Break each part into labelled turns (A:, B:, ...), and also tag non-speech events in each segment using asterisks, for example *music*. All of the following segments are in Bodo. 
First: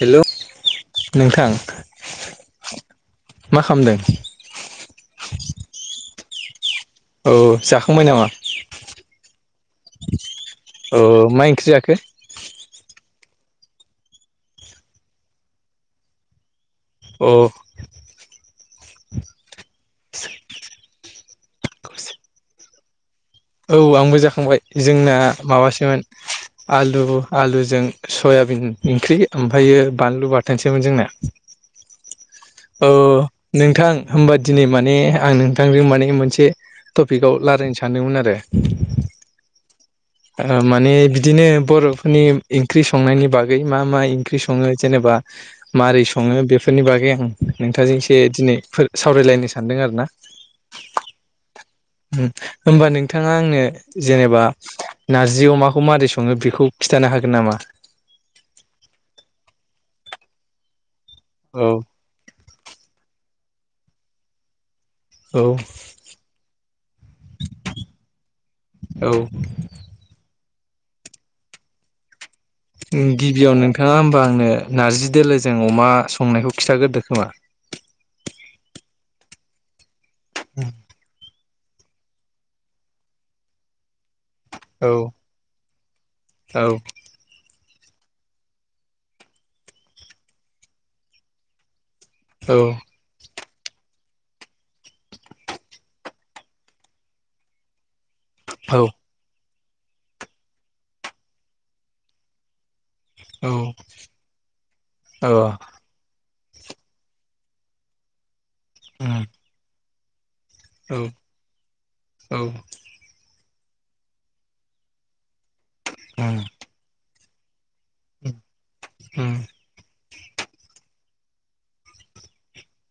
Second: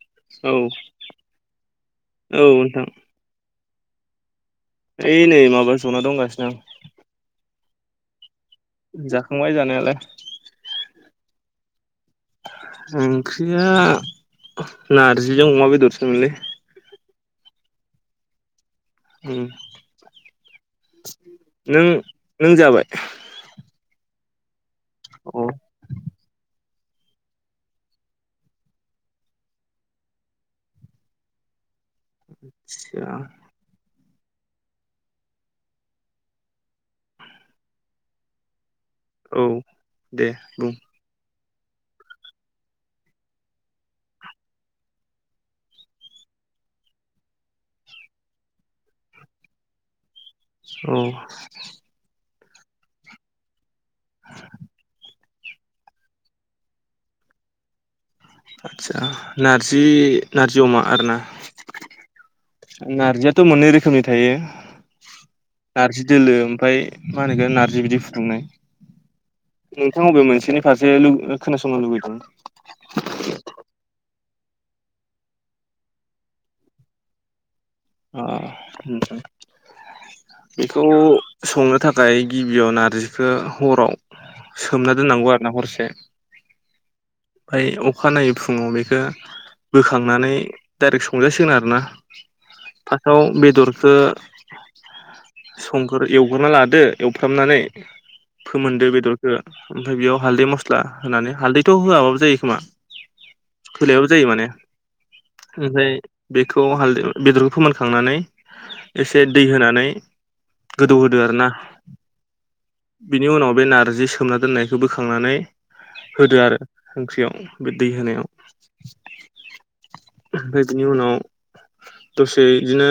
A: हेल'
B: औ औ
A: नोंथां
B: नोंथां
A: मा खालामदों?
B: ओइ नै माबा *unintelligible*
A: औ जाखांबाय नामा?
B: जाखांबाय जानायालाय।
A: औ मा ओंख्रि जाखो
B: ओंख्रिया नारजिजों अमा बेदरसो मोनलै
A: अ।
B: उम नों नों जाबाय?
A: औ आंबो जाखांबाय जोंना
B: अ
A: माबासोमोन। आलु आलुजों सयाबिन ओंख्रि ओमफ्रायो बानलु बाथोनसोमोन जोंना औ
B: आदसा
A: नोंथां होमबा दिनै माने आं नोंथांजों माने मोनसे टपिकआव रायज्लायनो सानदोंमोन आरो
B: औ दे
A: ओ
B: बुं
A: माने बिदिनो बर'फोरनि ओंख्रि संनायनि बागै मा मा ओंख्रि संङो जेनेबा मारै सङो बेफोर बेफोरनि बागै आं नोंथाजों एसे दिनै फोर सावरायलायनो सानदों आरो ना
B: औ।
A: होमबा नोंथाङा आंनो जेनेबा नार्जि अमाखौ मारै सङो बेखौ खिन्थानो हागो हागोन नामा?
B: आदसा नारजि नारजि अमा आरोना?
A: औ।
B: नारजियाथ' मोननै रोखोमनि थायो
A: औ
B: नारजि दोलो ओमफ्राय मा होनोगोन नार्जि बिदि फुदुंनाय नोंथां अबे मोनसेनि फारसे खोनासंनो लुबैदों
A: गिबियाव नोंथाङा मा होंनो आंनो नार्जि दोलोजों अमा संनायखौ खिथाग्रोदो खोमा।
B: अ खोनादों बेखौ संनो थाखाय गिबियाव नारजिखौ हराव
A: औ
B: सोमना दोननांगौ आरो ना हरसे
A: औ
B: ओमफ्राय अखानायै फुङाव बेखौ बोखांनानै डाइरेक्ट संजासिगोन आरोना
A: औ
B: अ बेदरखो संग्रो एवग्रोना लादो एवफ्रामनानै फोमोनदो
A: औ
B: बेदरखो ओमफ्राय बेयाव हालदै, मस्ला होनानै हालदैथ' होआबाबो जायो खोमा होलायाबो जायो माने
A: औ
B: ओमफ्राय बेखौ हालदै बेदर फोमोनखांनानै
A: उम
B: एसे दै होनानै
A: औ
B: गोदौ होदो आरो ना बिनि उनाव बे नार्जि सोमना दोननायखो बोखांनानै होदो
A: उम
B: आरो ओंख्रियाव। बे दै होनायाव
A: उम
B: ओमफ्राय बिनि उनाव दसे इदिनो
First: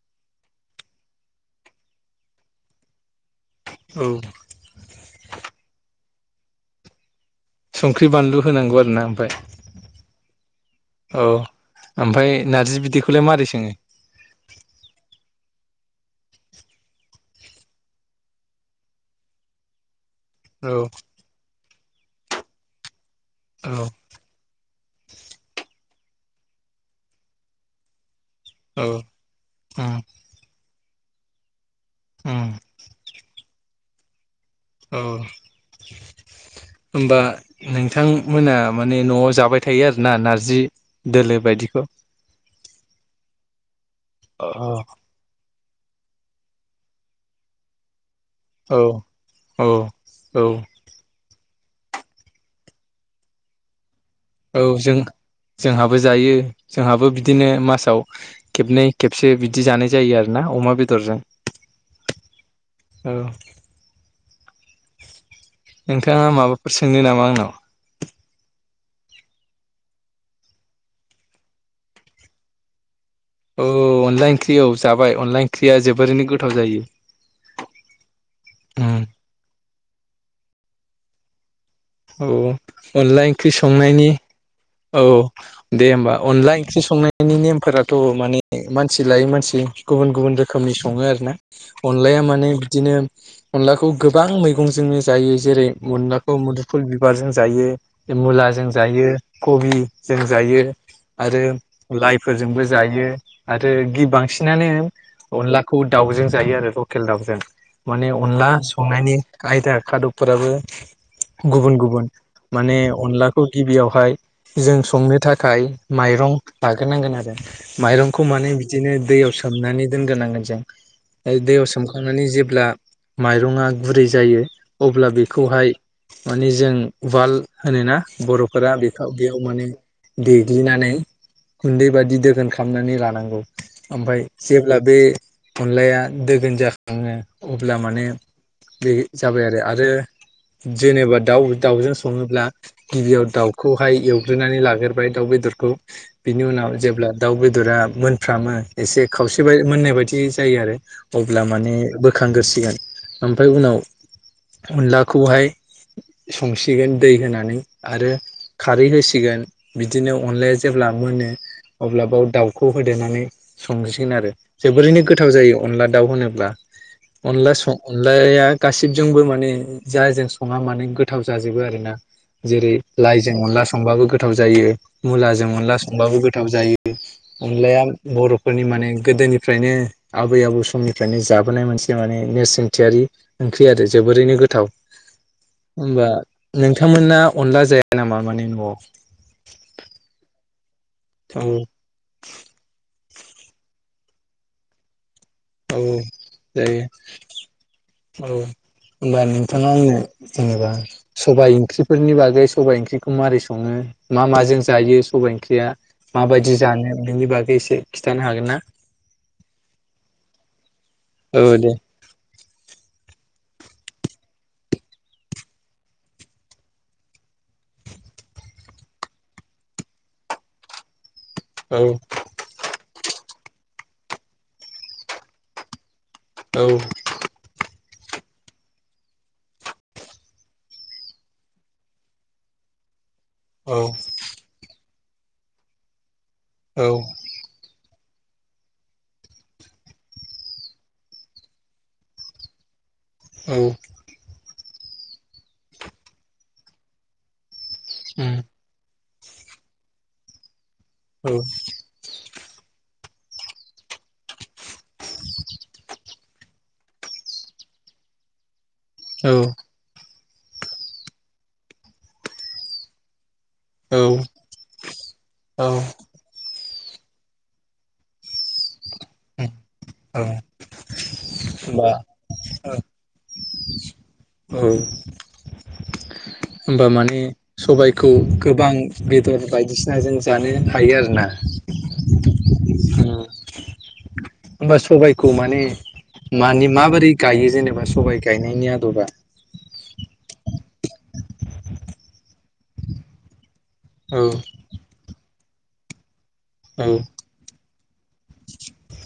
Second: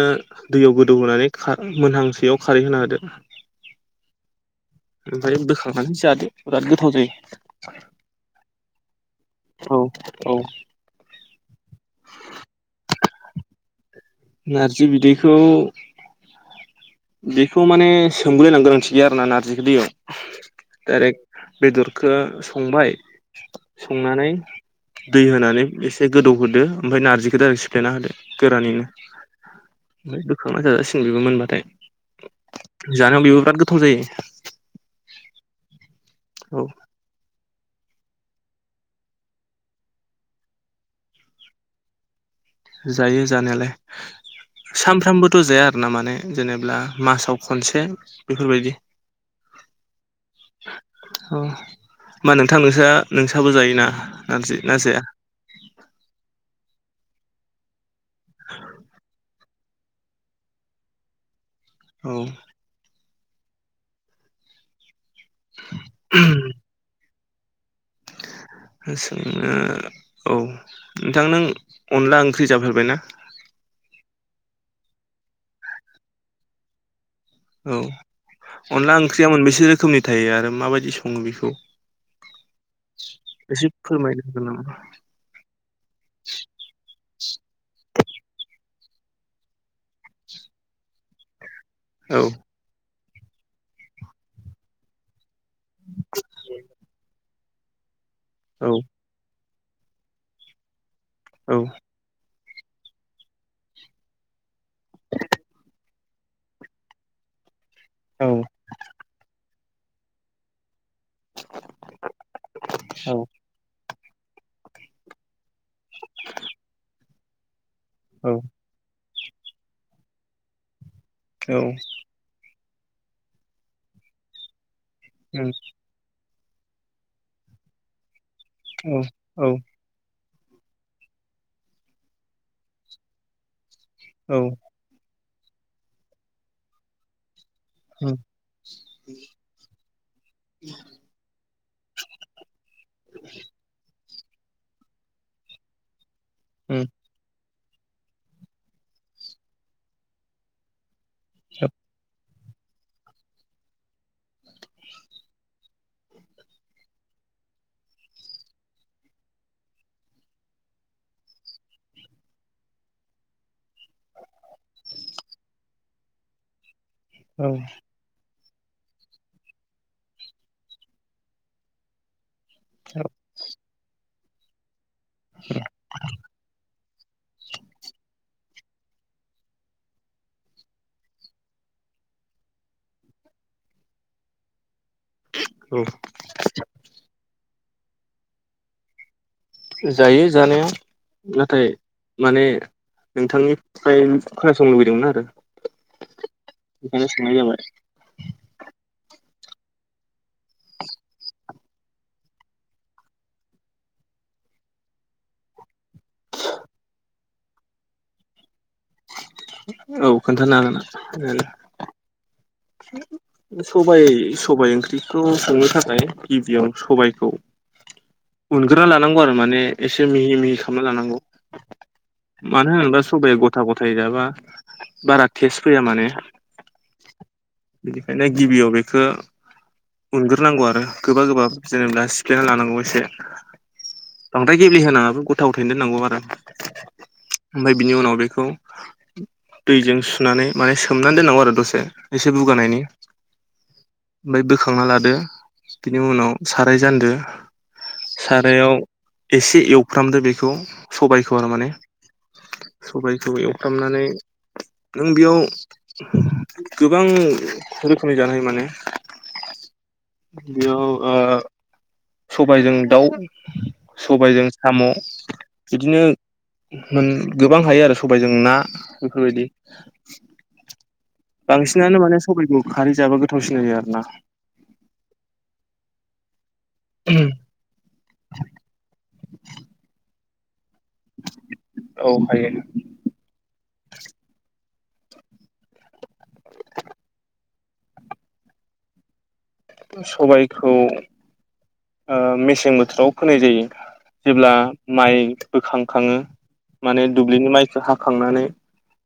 B: दैयाव गोदौ होनानै खा मोनहांसैयाव खारै होना होदो
A: औ
B: ओमफ्राय बोखांनानै जादो बिराद गोथाव जायो।
A: संख्रि, बानलु होनांगौ आरो ना ओमफ्राय
B: औ औ
A: औ ओमफाय नारजि बिदैखोलाय मारै सोङो?
B: नारजि बिदैखौ बेखौ माने सोमग्लयनां गोनांथि गैया आरोना नारजिखो दैयाव
A: औ
B: डाइरेक्ट बेदरखो संबाय
A: औ
B: संनानै दै होनानै एस से गोदौ होदो ओमफाय नारजिखोदो आरो सिफ्लेना होदो गोरानैनो
A: औ उम
B: ओमफाय बोखांना जाजासि बेबो मोनबाथाय उम जानायाव बेबो बिराद गोथाव जायो।
A: औ
B: औ
A: ओमबा नोंथांमोना माने न'आव जाबाय थायो आरो ना नारजि दोलो बायदिख'
B: जायो जानायालाय सानफ्रामबोथ' जाया। ना माने जेनेब्ला मासाव खनसे बेफोरबायदि
A: औ औ
B: अ मा नोंथां नोंसा नोंसाबो जायोना? नारजि
A: औ
B: ना
A: जों
B: जाया
A: जोंहाबो जायो जोंहाबो बिदिनो मासाव खेबनै खेबसे बिदि जानाय जायो आरो ना अमा बेदरजों।
B: औ
A: ओअ नोंथाङा माबाफोर सोंनो नामा आंनाव?
B: हो सोंनो औ नोंथां नों अनला ओंख्रि जाफेरबायना?
A: औ अनला इंख्रि औ जाबाय अनला इंख्रिआ जोबोरैनो गोथाव जायो।
B: औ अनला
A: उम
B: ओंख्रिया मोनबोसे रोखोमनि थायो आरो माबायदि सङो बेखौ?
A: औ अनला इंख्रि
B: एसे
A: संनायनि
B: फोरमायनो हागोन नामा
A: औ दे होमबा अनला इंख्रि संनाय नि नेमफोराथ' माने मानसि लायै मानसि गुबुन गुबुन रोखोमनि सङो आरोना अनलाया
B: औ
A: माने बिदिनो अनलाखौ गोबां मैगंजोंनो जायोज जेरै अनलाखौ मोदु बिबारजों जायो ए
B: औ
A: मुलाजों जायो खबि जों जायो। आरो
B: औ
A: लायफ फोरजोंबो जायो आरो गि बांसिनानो अनलाखौ दाउजों जायो आरो लकेल दाउ। जों माने
B: औ
A: अनला संनायनि कायदा खादबफोराबो गुबुन गुबुन माने
B: औ औ
A: अनलाखौ गिबियावहाय जों संनो थाख खाय माइरं लाग्रोनांगोन आरो माइरंखौ
B: औ
A: माने बिदिनो दैयाव सोमनानै दोनग्रोनांगोन जों ए दैयाव सोमखांनानै जेब्ला माइरं आ गुरै जायो अब्ला
B: औ
A: बेखौहाय माने जों वाल होनोना बर'फोरा बेखौ बेयाव
B: औ
A: माने देग्लिनानै गुन्दै बादि दोगोन खामनानै लानांगौ। ओमफाय
B: औ
A: जेब्ला बे अनलाया दोगोन जाखाङो अब्ला माने
B: औ
A: बे जाबाय आरो आरो जेनेबा दाउ दाउजों सङोब्ला गिबियाव दाउखौहाय बे एवग्रोनानै लाग्रोबबाय दाउ बेदरखौ बिनि उनाव जेब्ला दाउ बे दरा मोनफ्रामो एसे खावसे मोननाय बायदि जायो आरो अब्ला मान बो खांग्रोसिगोन ओमफ्राय उनाव अनलाखौहाय संसिगोन दै होनानै आरो खारै होसिगोन बिदिनो अनलाया जेब्ला मोनो अब्लाबाव दाउखौ होदेरनानै संसिगोन आरो जोबोरैनो गोथाव जायो अनला दाउ होनोब्ला अनला सं अनलाया गासैजोंबो माने जायजों स सङा मानोे गोथाव जाजोबो आरोना जेरै लाइजों अनला संबाबो गोथाव जायो। मुलाजों अनला संबाबो गोथाव जायो। अनलाया बर'फोरनि माने गोदोनिफ्रायनो आबै आबौ समनिफ्रायनो जाबोनाय मोन से माने नेरसोनथियारि ओंख्रि आरो जोबोरैनो गोथाव। होमबा नोंथांमोना अनला जाया नामा माने न'आव?
B: जायो जानाया
A: औ
B: नाथाय माने नोंथांनिफ्राय खोनासंनो लुबैदोंमोन आरो।
A: औ
B: बेखायनो सोंनाय जाबाय
A: जायो औ होनब्ला नों थाङा आंनो जेनेबा सबाइ ओंख्रिफोरनि बागै सबाइ ओंख्रिखौ मारै सङो मा मा जों जायो सबबाय ओंख्रिया माबायदि जानो बेनि बागै एसे खिथानो हागोन ना?
B: औ खोन्थानो हागोन नोंथां।
A: औ दे
B: सबाय सबाय ओंख्रिखौ संनो थाखाय गिबियाव सबाइखौ उनग्रोना लानांगौ आरो माने एसे मिहि मिहि खालामना लानांगौ।
A: औ
B: मानो होनोबा सबाया गथा गथायै जाबा बारा टेस्ट फैया माने
A: औ।
B: ओंखायनो गिबियाव बेखो उग्रोनांगौ आरो गोबा गोबा जेनेबा सिफ्लायना लानांगौ एसे
A: औ
B: बांद्राय गेब्लेहोनाङा गथा गथायैनो दोननांगौ आरो
A: औ
B: ओमफ्राय बिनि उनाव बेखौ दैजों सुनानै माने सोमनानै दोननांगौ आरो दसे एसे बुगानायनि
A: औ।
B: ओमफ्राय बोखांना लादो बिनि उनाव साराय जान्दो
A: उम
B: सारायाव एसे एवफ्रामदो बेखौ
A: औ
B: सबायखौ आरो माने सबायखौ एवफ्रामनानै नों बेयाव गोबां रोखोमनि जानो हायो माने
A: औ।
B: बेयाव ओ सबायजों दाउ सबायजों साम'
A: औ
B: बिदिनो मोन गोबां हायो आरो सबायजों ना बेफोरबायदि
A: औ। होमबा
B: बांसिनानो माने सबाइखौ खारै जाबा गोथावसिन जायो आरोना।
A: *inaudible* होमबा माने सबायखौ गोबां बेदर बायदिसिना जों जानो हायो आरोना।
B: औ हायो
A: होमबा सबायखौ माने मानि माबोरै गायो जेनेबा सबाय गायनायनि आदबा
B: सबायखौ ओ मेसें बोथोराव फोनाय जायो।
A: औ
B: जेब्ला माइ बोखांखाङो
A: औ
B: माने दुब्लिनि माइखौ हाखांनानै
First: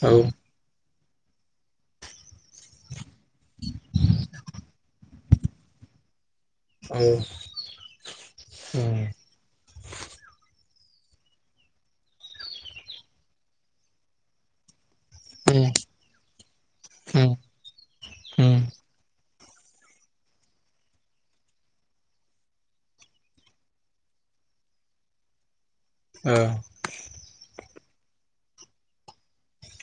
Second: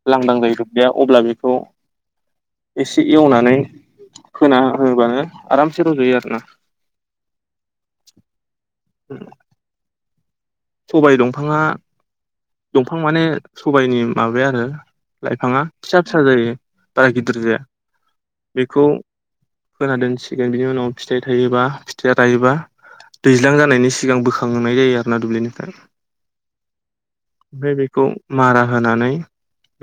A: उम
B: लांदां जायो दुब्लियाव अब्ला बेखौ एसे एवनानै फोना होबानो आरामसे रजयो आरोना
A: औ औ।
B: सबाय दंफाङा दंफां माने सबायनि माबाया आरो लाइफाङा फिसा फिसा जायो बारा
A: उम
B: गिदिर जाया
A: उम
B: बेखौ फोना दोनसिगोन बिनि उनाव फिथाइ थायोबा, फिथाइया रायोबा दैज्लां जानायनि सिगां बोखांहोनाय जायो आरो ना दुब्लिनिफ्राय।
A: ओ।
B: ओमफ्राय बेखौ मारा होनानै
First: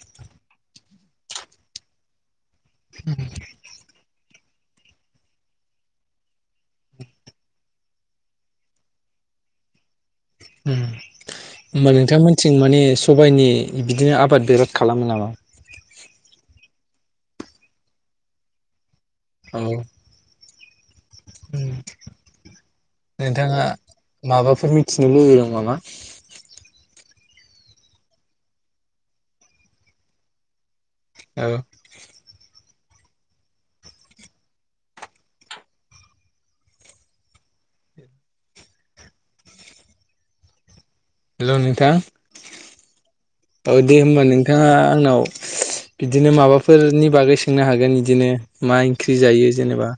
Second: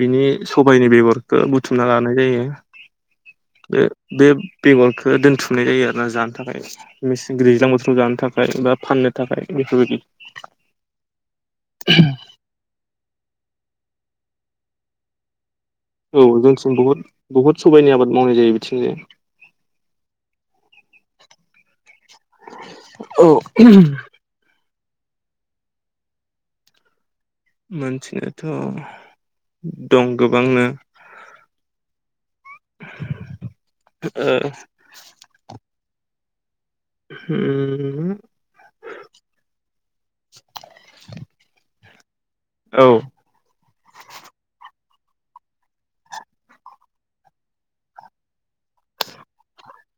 B: बिनि सबायनि बेगरखो बुथुमना लानाय जायो। बे-बे बेगरखो दोनथुमनाय जायो आरोना जानो थाखाय, मेसें दैज्लां बोथोराव जानो थाखाय बा फाननो थाखाय। बेफोरबादि।
A: होमबा नोंथांमोनथिं माने सबायनि बिदिनो आबाद बेराद खालामो नामा?
B: औ जोंनिथिं बुहुद बुहुद सबाइनि आबाद मावनाय जायो बिथिंजाय।
A: अह।
B: औ
A: नोंथाङा माबाफोर मि थिनो लुबैदों नामा?
B: मोनथिनोथ' दं गोबांनो।
A: औ।
B: ओ। *inaudible*
A: हेल' नोंथां?
B: औ
A: औ दे होनबा नोंथाङा आंनाव बिदिनो माबाफोरनि बागै सोंनो हागोन इदिनो मा ओंख्रि जायो जेनेबा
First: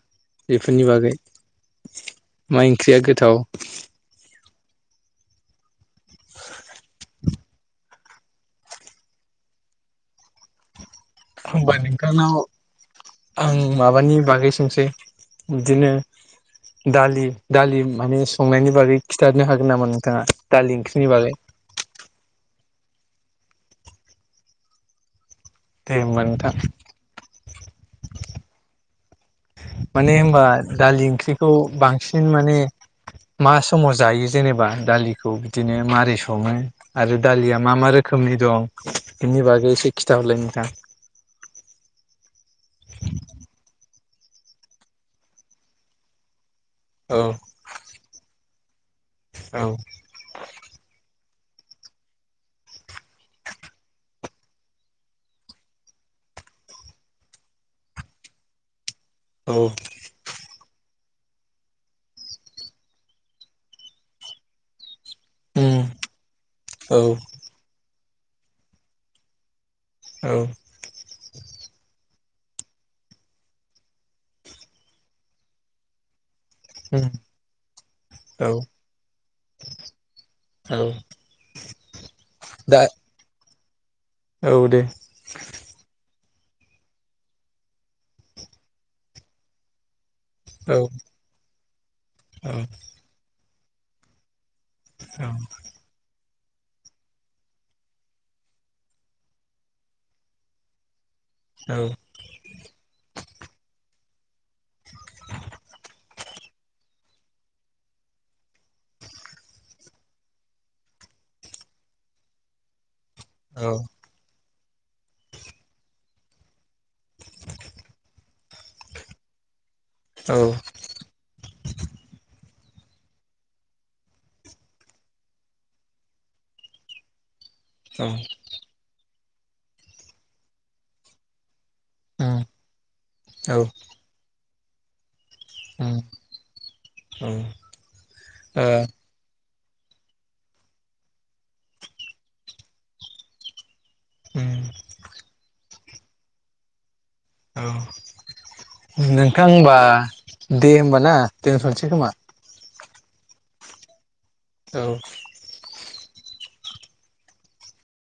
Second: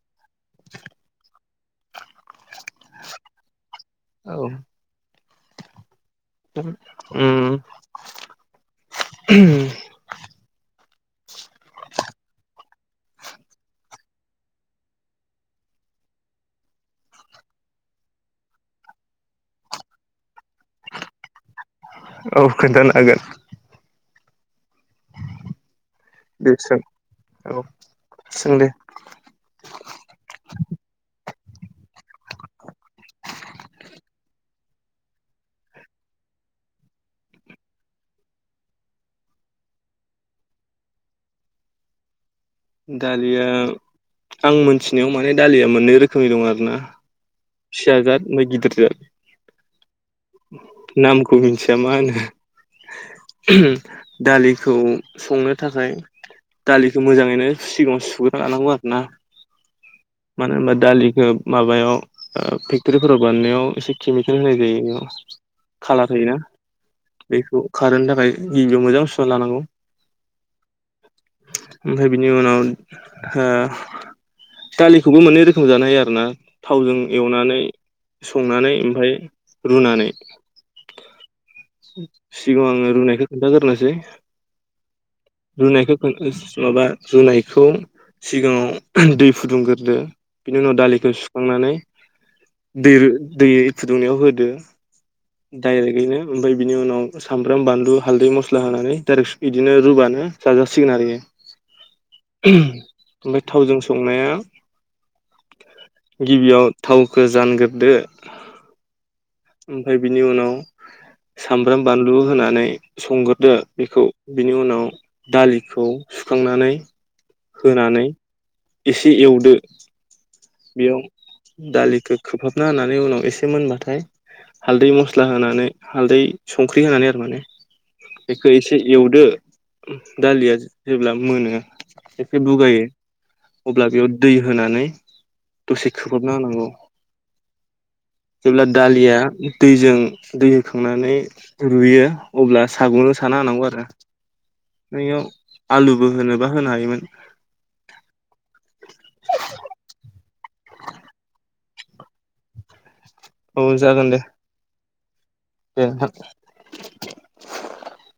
A: बेफोरनि बागै। मा ओंख्रिया गोथाव?
B: *inaudible*
A: होमबा नोंथांनाव आं माबानि बागै सोंसै, बिदिनो दालि दालि माने संनायनि बागै खिथानो हागोन नामा नोंथाङा दालि ओंख्रिनि बागै? *inaudible*
B: औ खोनथानो हागोन।
A: दे होमबा नोंथां
B: दे सों औ सों दे।
A: माने होमबा दालि ओंख्रिखौ बांसिन माने मा समाव जायो जेनेबा दालिखौ बिदिनो मारै सङो आरो दालिया मा मा रोखोमनि दं, बेनि बागै एसे खिथाहरलाय नोंथां?
B: दालिया आं मोनथिनायाव माने दालिया मोननै रोखोमनि दं आरो ना।
A: औ
B: फिसाजाद ओमफाय गिदिरजाद।
A: औ
B: नामखौ मिथिया मा होनो। दालिखौ संनो थाखाय दालिखौ मोजाङैनो सिगाङाव सुग्रोना लानांगौ आरो ना
A: औ
B: मानो होनबा दालि होब माबायाव फेक्टरिफोराव बानायनायाव एसे केमिकेल होनाय जायो एयाव।
A: उम
B: खालार होयोना
A: औ
B: बेखौ खारहोनो थाखाय गिबियाव मोजां सुना लानांगौ।
A: औ।
B: ओमफाय बिनि उनाव दालिखौबो मोननै रोखोम जानो हायो आरोना। थावजों
A: उम
B: एवनानै
A: औ
B: संनानै ओमफाय रुनानै।
A: औ। दा
B: सिगाङाव आङो रुनायखौ खोनथागोरनोसै।
A: औ दे।
B: माबा रुनायखौ सिगाङाव दै फुदुंगोरदो। बिनि उनाव
A: औ
B: दालिखो सुखांनानै
A: औ
B: दै दै फुदुंनायाव होदो।
A: औ
B: दायरेगैनो। ओमफाय बिनि उनाव सामब्राम, बानल, हालदै, मस्ला होनानै डाइरेक्ट इदिनो रुबानो जाजासिगोन आरो
A: औ
B: इयो। ओमफाय थावजों संनाया
A: *inaudible*
B: गिबियाव थावखौ जानगोरदो ओमफ्राय बिनि उनाव सामब्राम बानलु होनानै संगोरदो
A: औ
B: बेखौ बिनि उनाव दालिखौ सुखांनानै होनानै एसे एवदो बेयाव दालिखौ खोबहाबना होनानै उनाव एसे मोनबाथाय हालदै मस्ला होनानै हालदै संख्रि होनानै आरो माने
A: उम औ उम
B: बेखौ एसे एवदो दालिया जेब्ला मोनो एसे बुगायो
A: औ
B: अब्ला बेयाव दै होनानै दसे
A: ओ
B: खोबहाबना होनांगौ जेब्ला दालिया दैजों दै होखांनानै रुयो अब्ला सागंजों साना होनांगौ आरो
A: उम
B: नोंनियाव आलुबो होनोबा होनो हायोमोन
A: औ नोंथां ओमबा दे होनबा ना दोनथसै खोमाना?
B: औ जागोन दे।
A: औ
B: दे नोंथां।